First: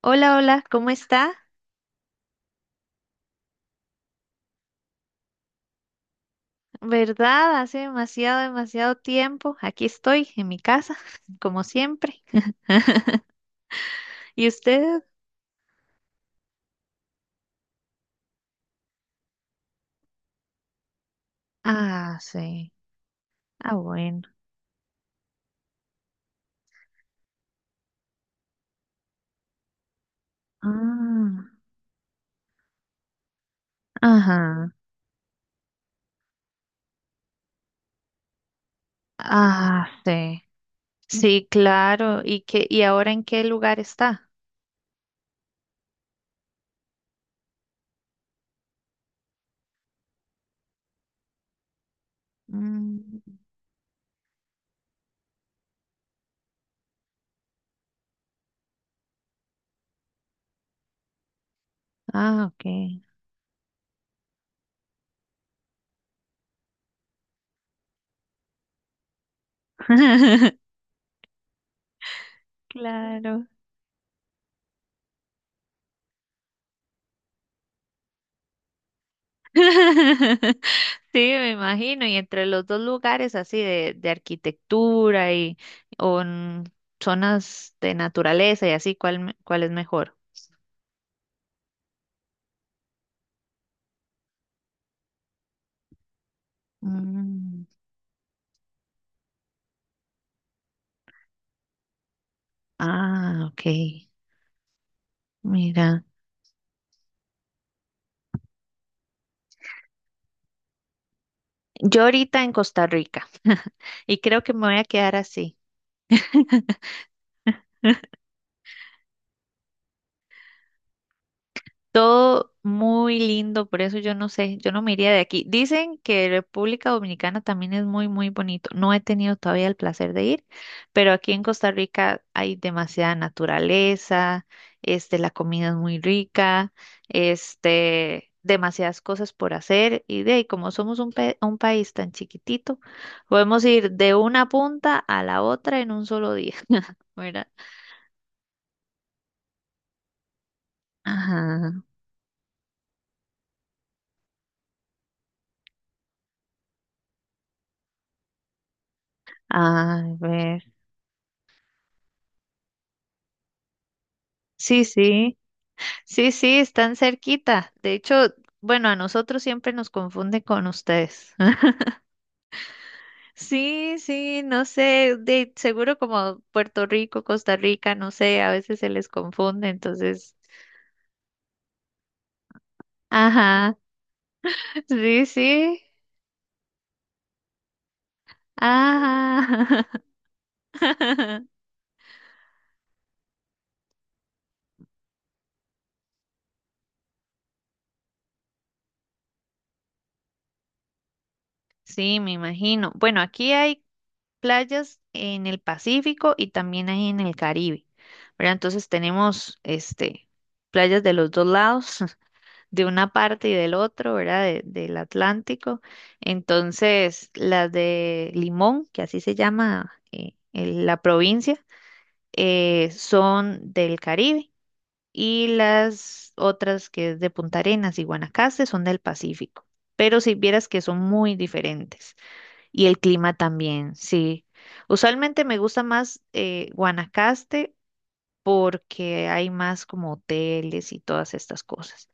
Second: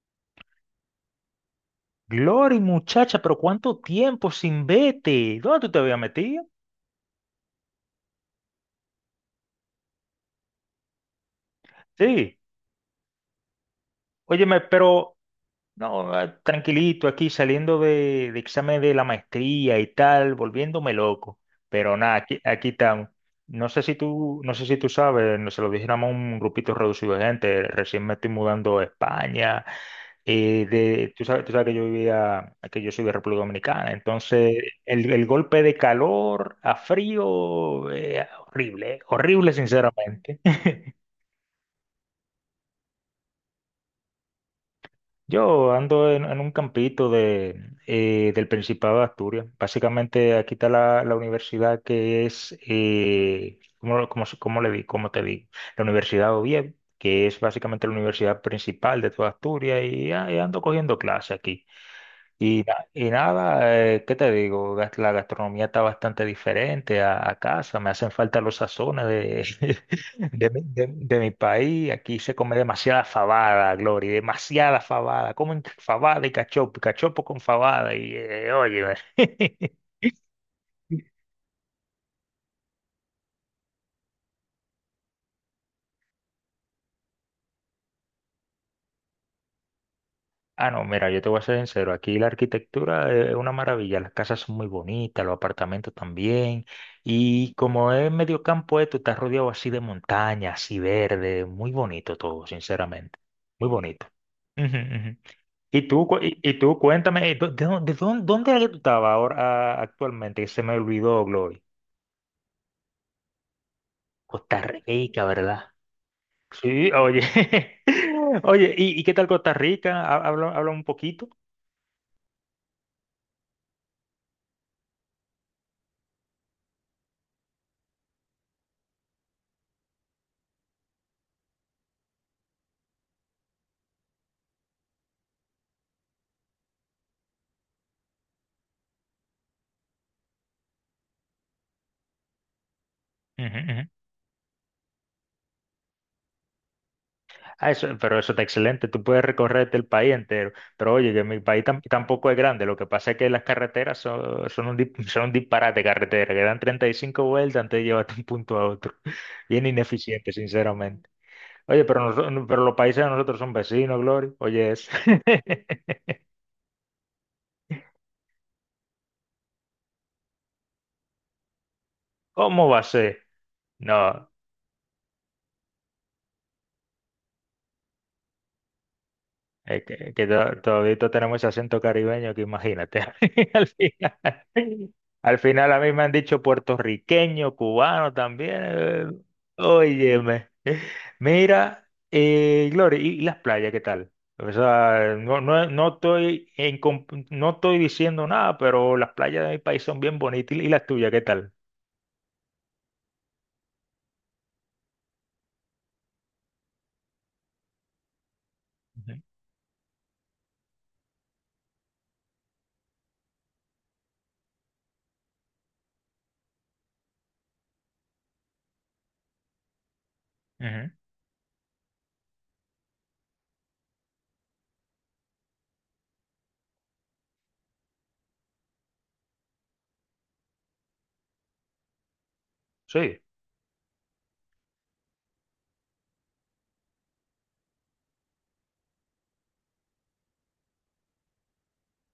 Hola, hola, ¿cómo está? Glory, muchacha, pero ¿cuánto tiempo sin vete? ¿Dónde tú te habías metido? ¿Verdad? Hace demasiado tiempo. Aquí estoy, en mi casa, como siempre. Sí. ¿Y Óyeme, usted? pero. No, tranquilito aquí saliendo de examen de la maestría y tal, volviéndome loco. Pero nada, Ah, aquí sí. estamos. No Ah, sé si bueno. tú, no sé si tú sabes, no se lo dijéramos a un grupito reducido de gente. Recién me estoy mudando a España. Tú sabes, Ah, tú sabes que yo vivía, que yo soy de República Dominicana. Entonces, ajá. el golpe de calor a frío, horrible, horrible Ah, sinceramente. sí. Sí, claro. ¿Y qué, y ahora en qué lugar está? Yo ando en un campito del Principado de Asturias. Básicamente aquí está la universidad que es. Mm, Cómo le di? ¿Cómo te digo? La Universidad de Oviedo, que es básicamente la universidad principal de toda Asturias y ando cogiendo clase aquí. ah, ok. Y nada, ¿qué te digo? La gastronomía está bastante diferente a casa. Me hacen falta los sazones de, de, mi, de- de mi país. Aquí se come demasiada Claro. fabada, Glory, demasiada fabada. Comen fabada y cachopo con fabada. Y óyeme. Sí, me imagino, y entre los dos lugares así de arquitectura y o en zonas de naturaleza y así, ¿cuál, cuál es mejor? Ah, no, mira, yo te voy a ser sincero. Aquí la arquitectura es una maravilla. Las casas son muy bonitas, los apartamentos también. Y Mm, como es medio campo esto, está rodeado así de montaña, así verde. Muy bonito todo, sinceramente. ah, ok, Muy bonito. Ujú, ujú. Y mira, tú, cuéntame, ¿De dónde era que tú estabas ahora, actualmente? Que se me olvidó, Glory. yo ahorita en Costa Rica y creo que Costa me voy a quedar Rica, así. ¿verdad? Sí, oye. Oye, ¿y qué tal Costa Rica? Habla, habla un poquito. Todo muy lindo, por eso yo no sé, yo no me iría de aquí. Dicen que República Dominicana también es muy, muy bonito. No he tenido todavía el placer de ir, pero aquí en Costa Rica hay demasiada naturaleza, este, la comida es muy rica, este, demasiadas cosas por hacer y de ahí, como somos un, un país tan chiquitito, Ujú, podemos ir ujú. de una punta a la otra en un solo día, ¿verdad? Ah, eso, pero eso está excelente, tú puedes recorrerte el país entero, pero oye, que mi país Ajá. tampoco es grande, lo que pasa es que las carreteras son un disparate de carretera, que dan 35 vueltas antes de llevarte de un punto a otro, bien A ineficiente, ver. sinceramente. Oye, pero, los países de nosotros son vecinos, Glory, oye Sí, eso. sí. Sí, sí, están cerquita. De hecho, bueno, a nosotros siempre nos confunde con ustedes. ¿Cómo va a ser? Sí, No. sí, no sé, de seguro como Puerto Rico, Costa Rica, no sé, a veces se les confunde, Es que, que entonces, to- todavía tenemos ese acento caribeño que imagínate. Al ajá, final, sí, al final, a sí, mí me han dicho puertorriqueño, cubano también. Ajá. Óyeme. Mira, Gloria, ¿y las playas qué tal? O sea, no, no, no estoy diciendo nada, pero las playas de mi país son bien bonitas. ¿Y las tuyas qué tal? Sí, me imagino. Bueno, aquí hay playas en el Pacífico y también hay en el Caribe, ¿verdad? Entonces Ujú, tenemos, este, playas de los dos lados, de una parte y del otro, ¿verdad? Del Atlántico. Entonces, las de Limón, que así se llama ujú. la provincia, son del Caribe y las otras que es de Punta Arenas y Guanacaste son del Pacífico. Pero si vieras que son muy diferentes y el Sí. clima también, sí. Usualmente me gusta más Guanacaste porque hay más como hoteles y todas estas cosas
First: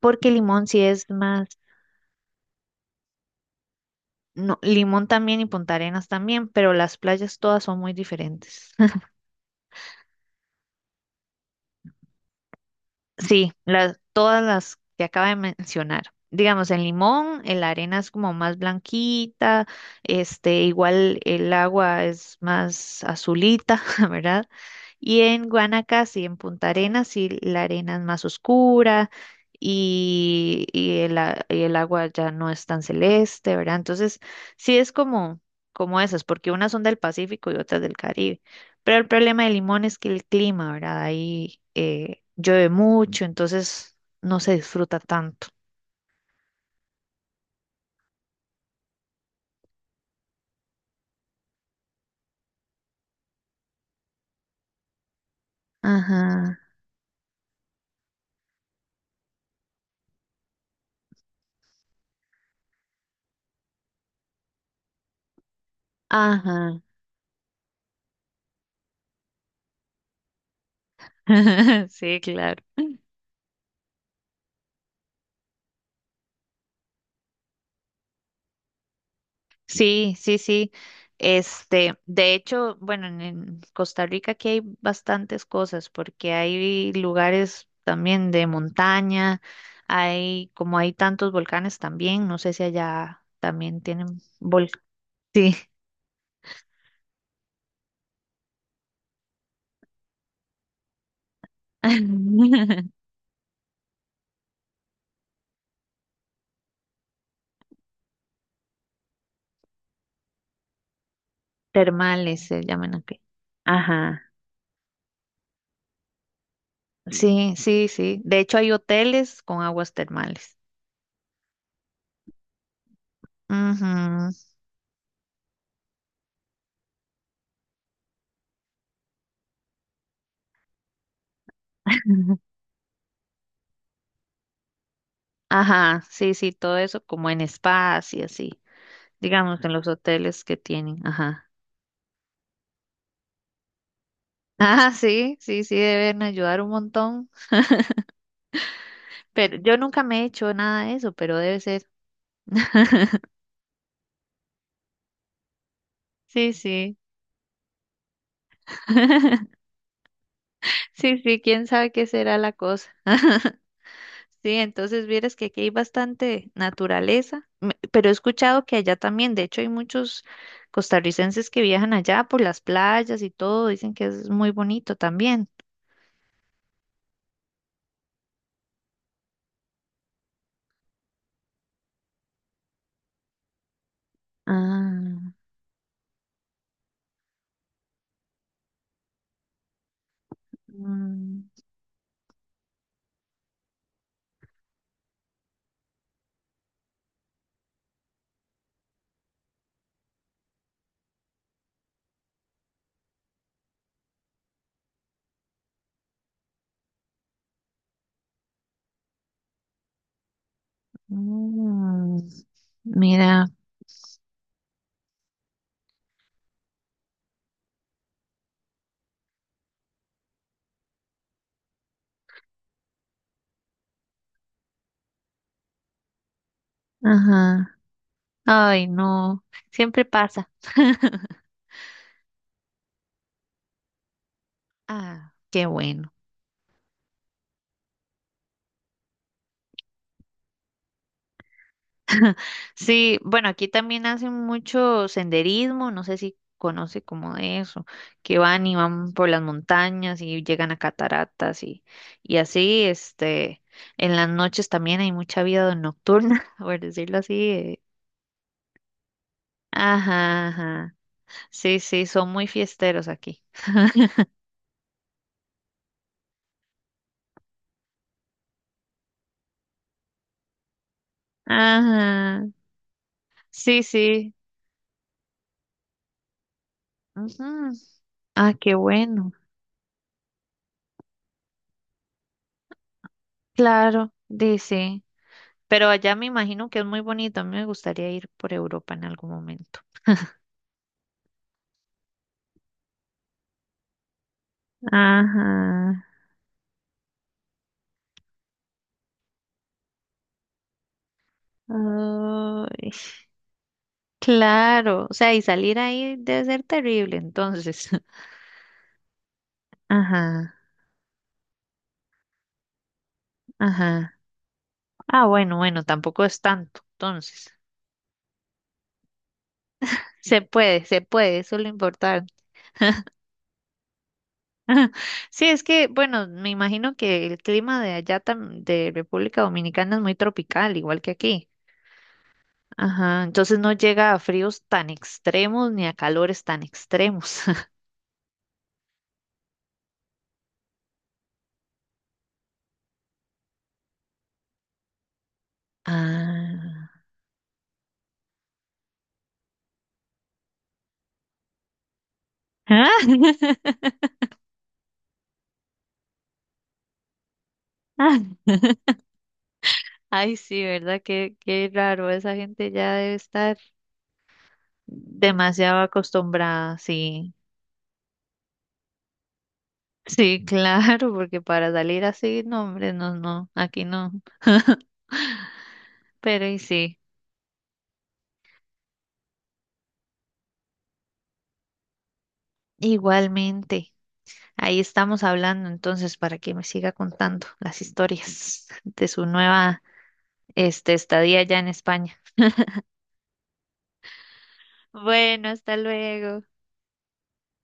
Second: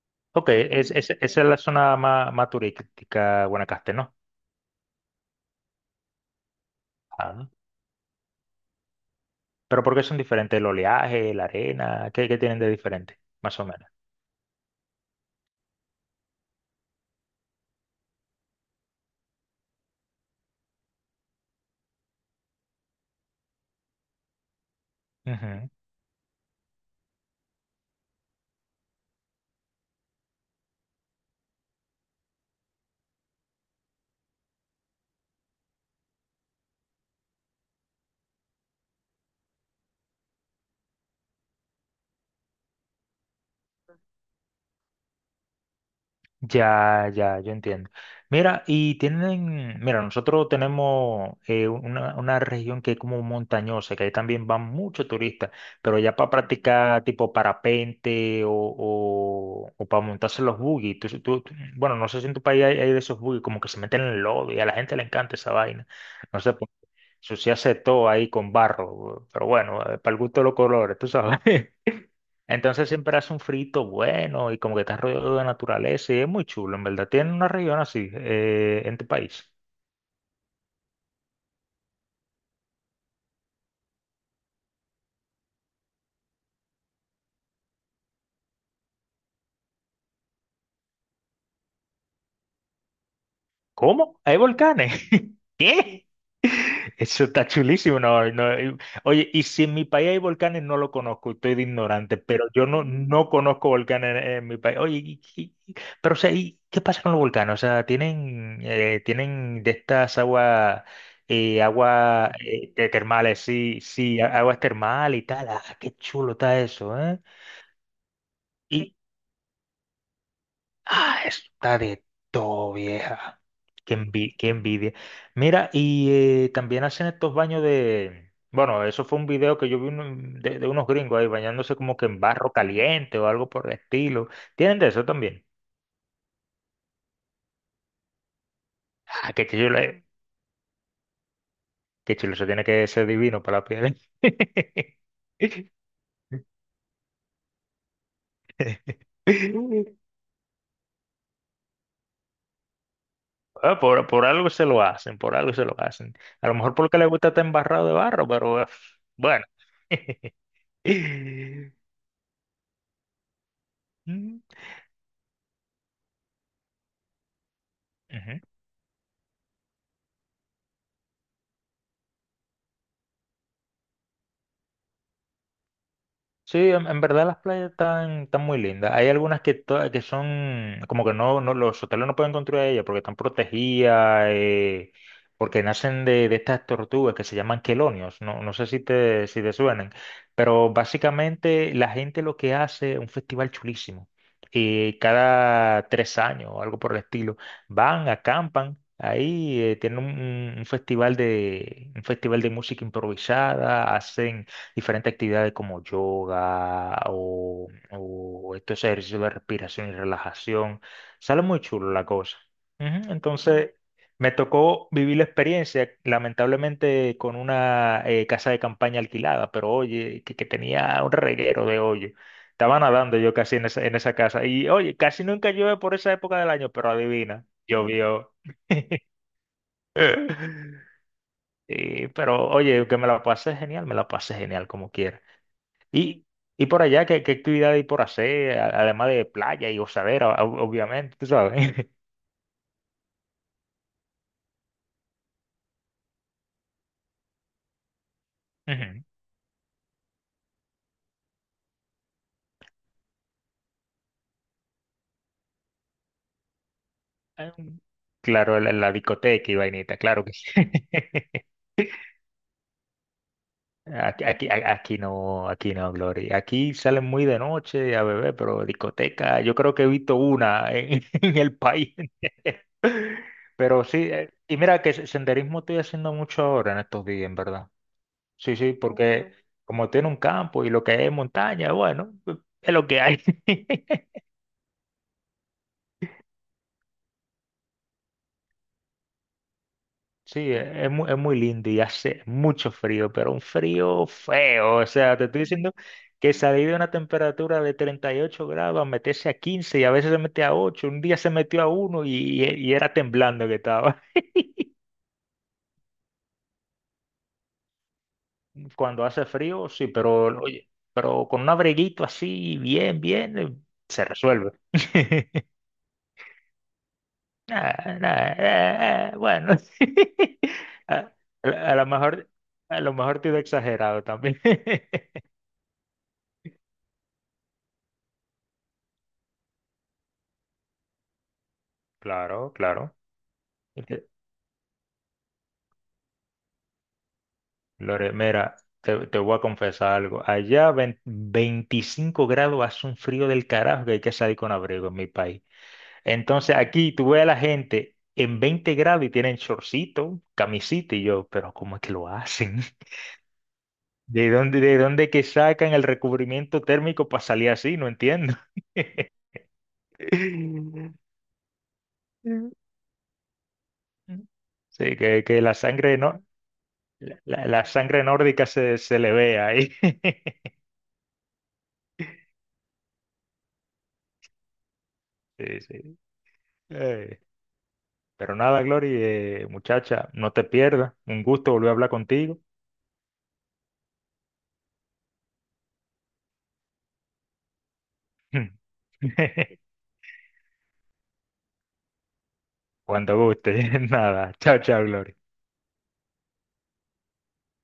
porque Ok, Limón sí es esa es más. la zona más turística, Guanacaste, ¿no? No, Limón también y Punta Arenas también, pero las playas todas son muy diferentes. Pero ¿por qué son diferentes? ¿El oleaje, la arena? ¿Qué tienen de diferente? Sí, Más o menos. las, todas las que acaba de mencionar. Digamos, en Limón, la arena es como más blanquita, este, igual el agua es más azulita, ¿verdad? Y en Ujú. Guanacaste y en Punta Arenas, sí, la arena es más oscura y el agua ya no es tan celeste, ¿verdad? Entonces, sí es como, como esas, porque unas son del Pacífico y otras del Caribe. Pero el problema de Limón es que el clima, ¿verdad? Ahí llueve mucho, entonces no se disfruta tanto. Ya, ya, yo entiendo. Mira, nosotros tenemos una región que es como montañosa, que ahí también van muchos turistas, pero ya para Ajá, practicar tipo parapente o para montarse los buggy. Bueno, no sé si en tu país hay de esos buggy, como que se meten en el lodo y a la gente le encanta esa vaina. No sé, pues, ajá. se hace todo ahí con barro, pero bueno, para el gusto de los colores, tú sabes. Sí, claro. Entonces siempre hace un frito bueno y como que está rodeado de naturaleza y es muy chulo, en verdad. Tiene una región así en tu país. Sí, sí, sí. Este, de hecho, bueno, en Costa Rica aquí hay bastantes cosas porque hay lugares también de montaña, hay como hay tantos volcanes también, no sé si allá también tienen ¿Cómo? ¿Hay volcanes. volcanes? Sí. ¿Qué? Eso está chulísimo. No, no, y-. Oye, y si en mi país hay volcanes, no lo conozco, estoy de ignorante, pero yo no, no conozco volcanes en mi país. Oye, pero o sea, ¿y qué pasa con los volcanes? O sea, ¿tienen de estas aguas, agua Termales se de llaman aquí. termales? Sí, sí, Ajá. Aguas termales y tal. Ah, qué chulo está eso, ¿eh? Sí, sí, sí. De hecho, hay Y, hoteles con aguas termales. ah, está de todo, vieja. Ujú. Qué envidia. Mira, y también hacen estos baños de. Bueno, eso fue un video que yo vi de unos gringos ahí bañándose como que en barro caliente o algo por el estilo. ¿Tienen de eso también? Ajá, sí, sí, todo eso como en spas y así, Ah, qué digamos, en chulo, los eh. hoteles que tienen. Ajá. Qué chulo, eso tiene que ser divino para la piel. Ah, sí, sí, sí, deben ayudar un montón. Pero yo nunca me he hecho nada de eso, pero debe ser. Ah, por algo se lo hacen, por algo se lo hacen. A Sí, lo mejor sí. porque le gusta estar embarrado de barro, pero bueno. Sí, sí, quién sabe qué será la cosa. Mm, Sí, entonces vieras que aquí hay bastante naturaleza, pero he ujú. escuchado que allá también, de hecho hay muchos costarricenses que viajan allá por las playas y todo, dicen que es muy bonito también. Sí, en verdad las playas están muy lindas. Hay algunas que son como que no, no, los hoteles no pueden construir ellas porque están protegidas, Ah, porque nacen de estas tortugas que se llaman quelonios. No, no sé si te, suenan, pero mm, básicamente la gente lo que hace es un festival chulísimo. Y cada 3 años o algo por el estilo, van, acampan. Ahí tienen un festival de música improvisada, hacen diferentes actividades como yoga o estos ejercicios de respiración y relajación. Sale muy chulo la mm, cosa. Ujú. mira, Entonces, me tocó vivir la experiencia, lamentablemente, con una casa de campaña alquilada, pero oye, que tenía un reguero de hoyo. Estaba nadando yo casi en esa casa. Y oye, casi nunca llueve por esa época del año, pero adivina, ajá. llovió. Ay, no, siempre pasa. Pero oye, que me la pasé genial, me la pasé genial como quiera. Ah, qué bueno. Y, y por allá, ¿qué actividad hay por hacer? Además de playa y gozadera, obviamente, tú sabes. Sí, bueno, aquí también hacen mucho senderismo, no sé si conoce como de eso, que van y Ujú. van por las montañas y llegan a cataratas y así, este, en las noches también hay mucha vida nocturna, por decirlo así. Ah, claro, la discoteca y vainita, claro que Ajá, sí. ajá. Sí, sí, son muy fiesteros aquí. Aquí no, aquí no, Glory. Aquí salen muy de noche a beber, pero discoteca, yo creo que he visto una en, en el país. Ajá, sí, Pero sí, sí. y mira que senderismo estoy haciendo mucho ahora en estos días, en verdad. Ujú. Ah, Sí, sí, qué bueno. porque como tiene un campo y lo que es montaña, bueno, es lo que hay. Claro, dice. Pero allá me imagino que es muy bonito. A mí me gustaría ir por Europa en algún momento. Sí, es muy lindo y hace mucho frío, pero un frío feo. O sea, te estoy diciendo Ajá. que salir de una temperatura de 38 grados, a meterse a 15 y a veces se mete a 8, un día se metió a uno y Ay, era temblando que estaba. claro. O sea, y salir ahí debe ser terrible, entonces. Cuando hace frío, sí, pero Ajá, oye, pero con un abriguito así, bien, bien, se ajá. resuelve. Ah, bueno, bueno, tampoco es tanto. Entonces, Ah, nah, bueno, se a, puede, eso es lo a lo mejor, importante. a lo mejor te he exagerado también. Sí, es que, bueno, me imagino que el clima de allá, de República Dominicana, es muy tropical, igual que aquí. Claro, claro. Ajá, entonces no Este, llega a fríos tan extremos ni a calores tan extremos. Lore, mira, te voy a confesar algo. Allá 25 grados hace un frío del carajo que hay que salir con abrigo en mi país. Entonces aquí Ah. tú ves a la gente en 20 grados y tienen shortcito, camisita y yo, pero ¿cómo es que lo hacen? Ah, ¿De dónde que sacan el recubrimiento térmico para salir así? No Ah. entiendo. Ay, sí, ¿verdad? Qué, qué raro, esa gente ya debe estar Sí, que la demasiado sangre no, acostumbrada, sí. la, la- sangre nórdica se le ve ahí. Sí, claro, porque para salir así, no, hombre, no, no, aquí no. Sí, sí. Pero y sí, Eh, pero nada, Glory, muchacha, no te pierdas. Un gusto volver a hablar contigo. igualmente. Ahí estamos hablando entonces para que me siga contando las historias de su nueva, este, estadía allá en España. Cuando guste, nada. Chao, chao, Glory. Bueno, hasta luego.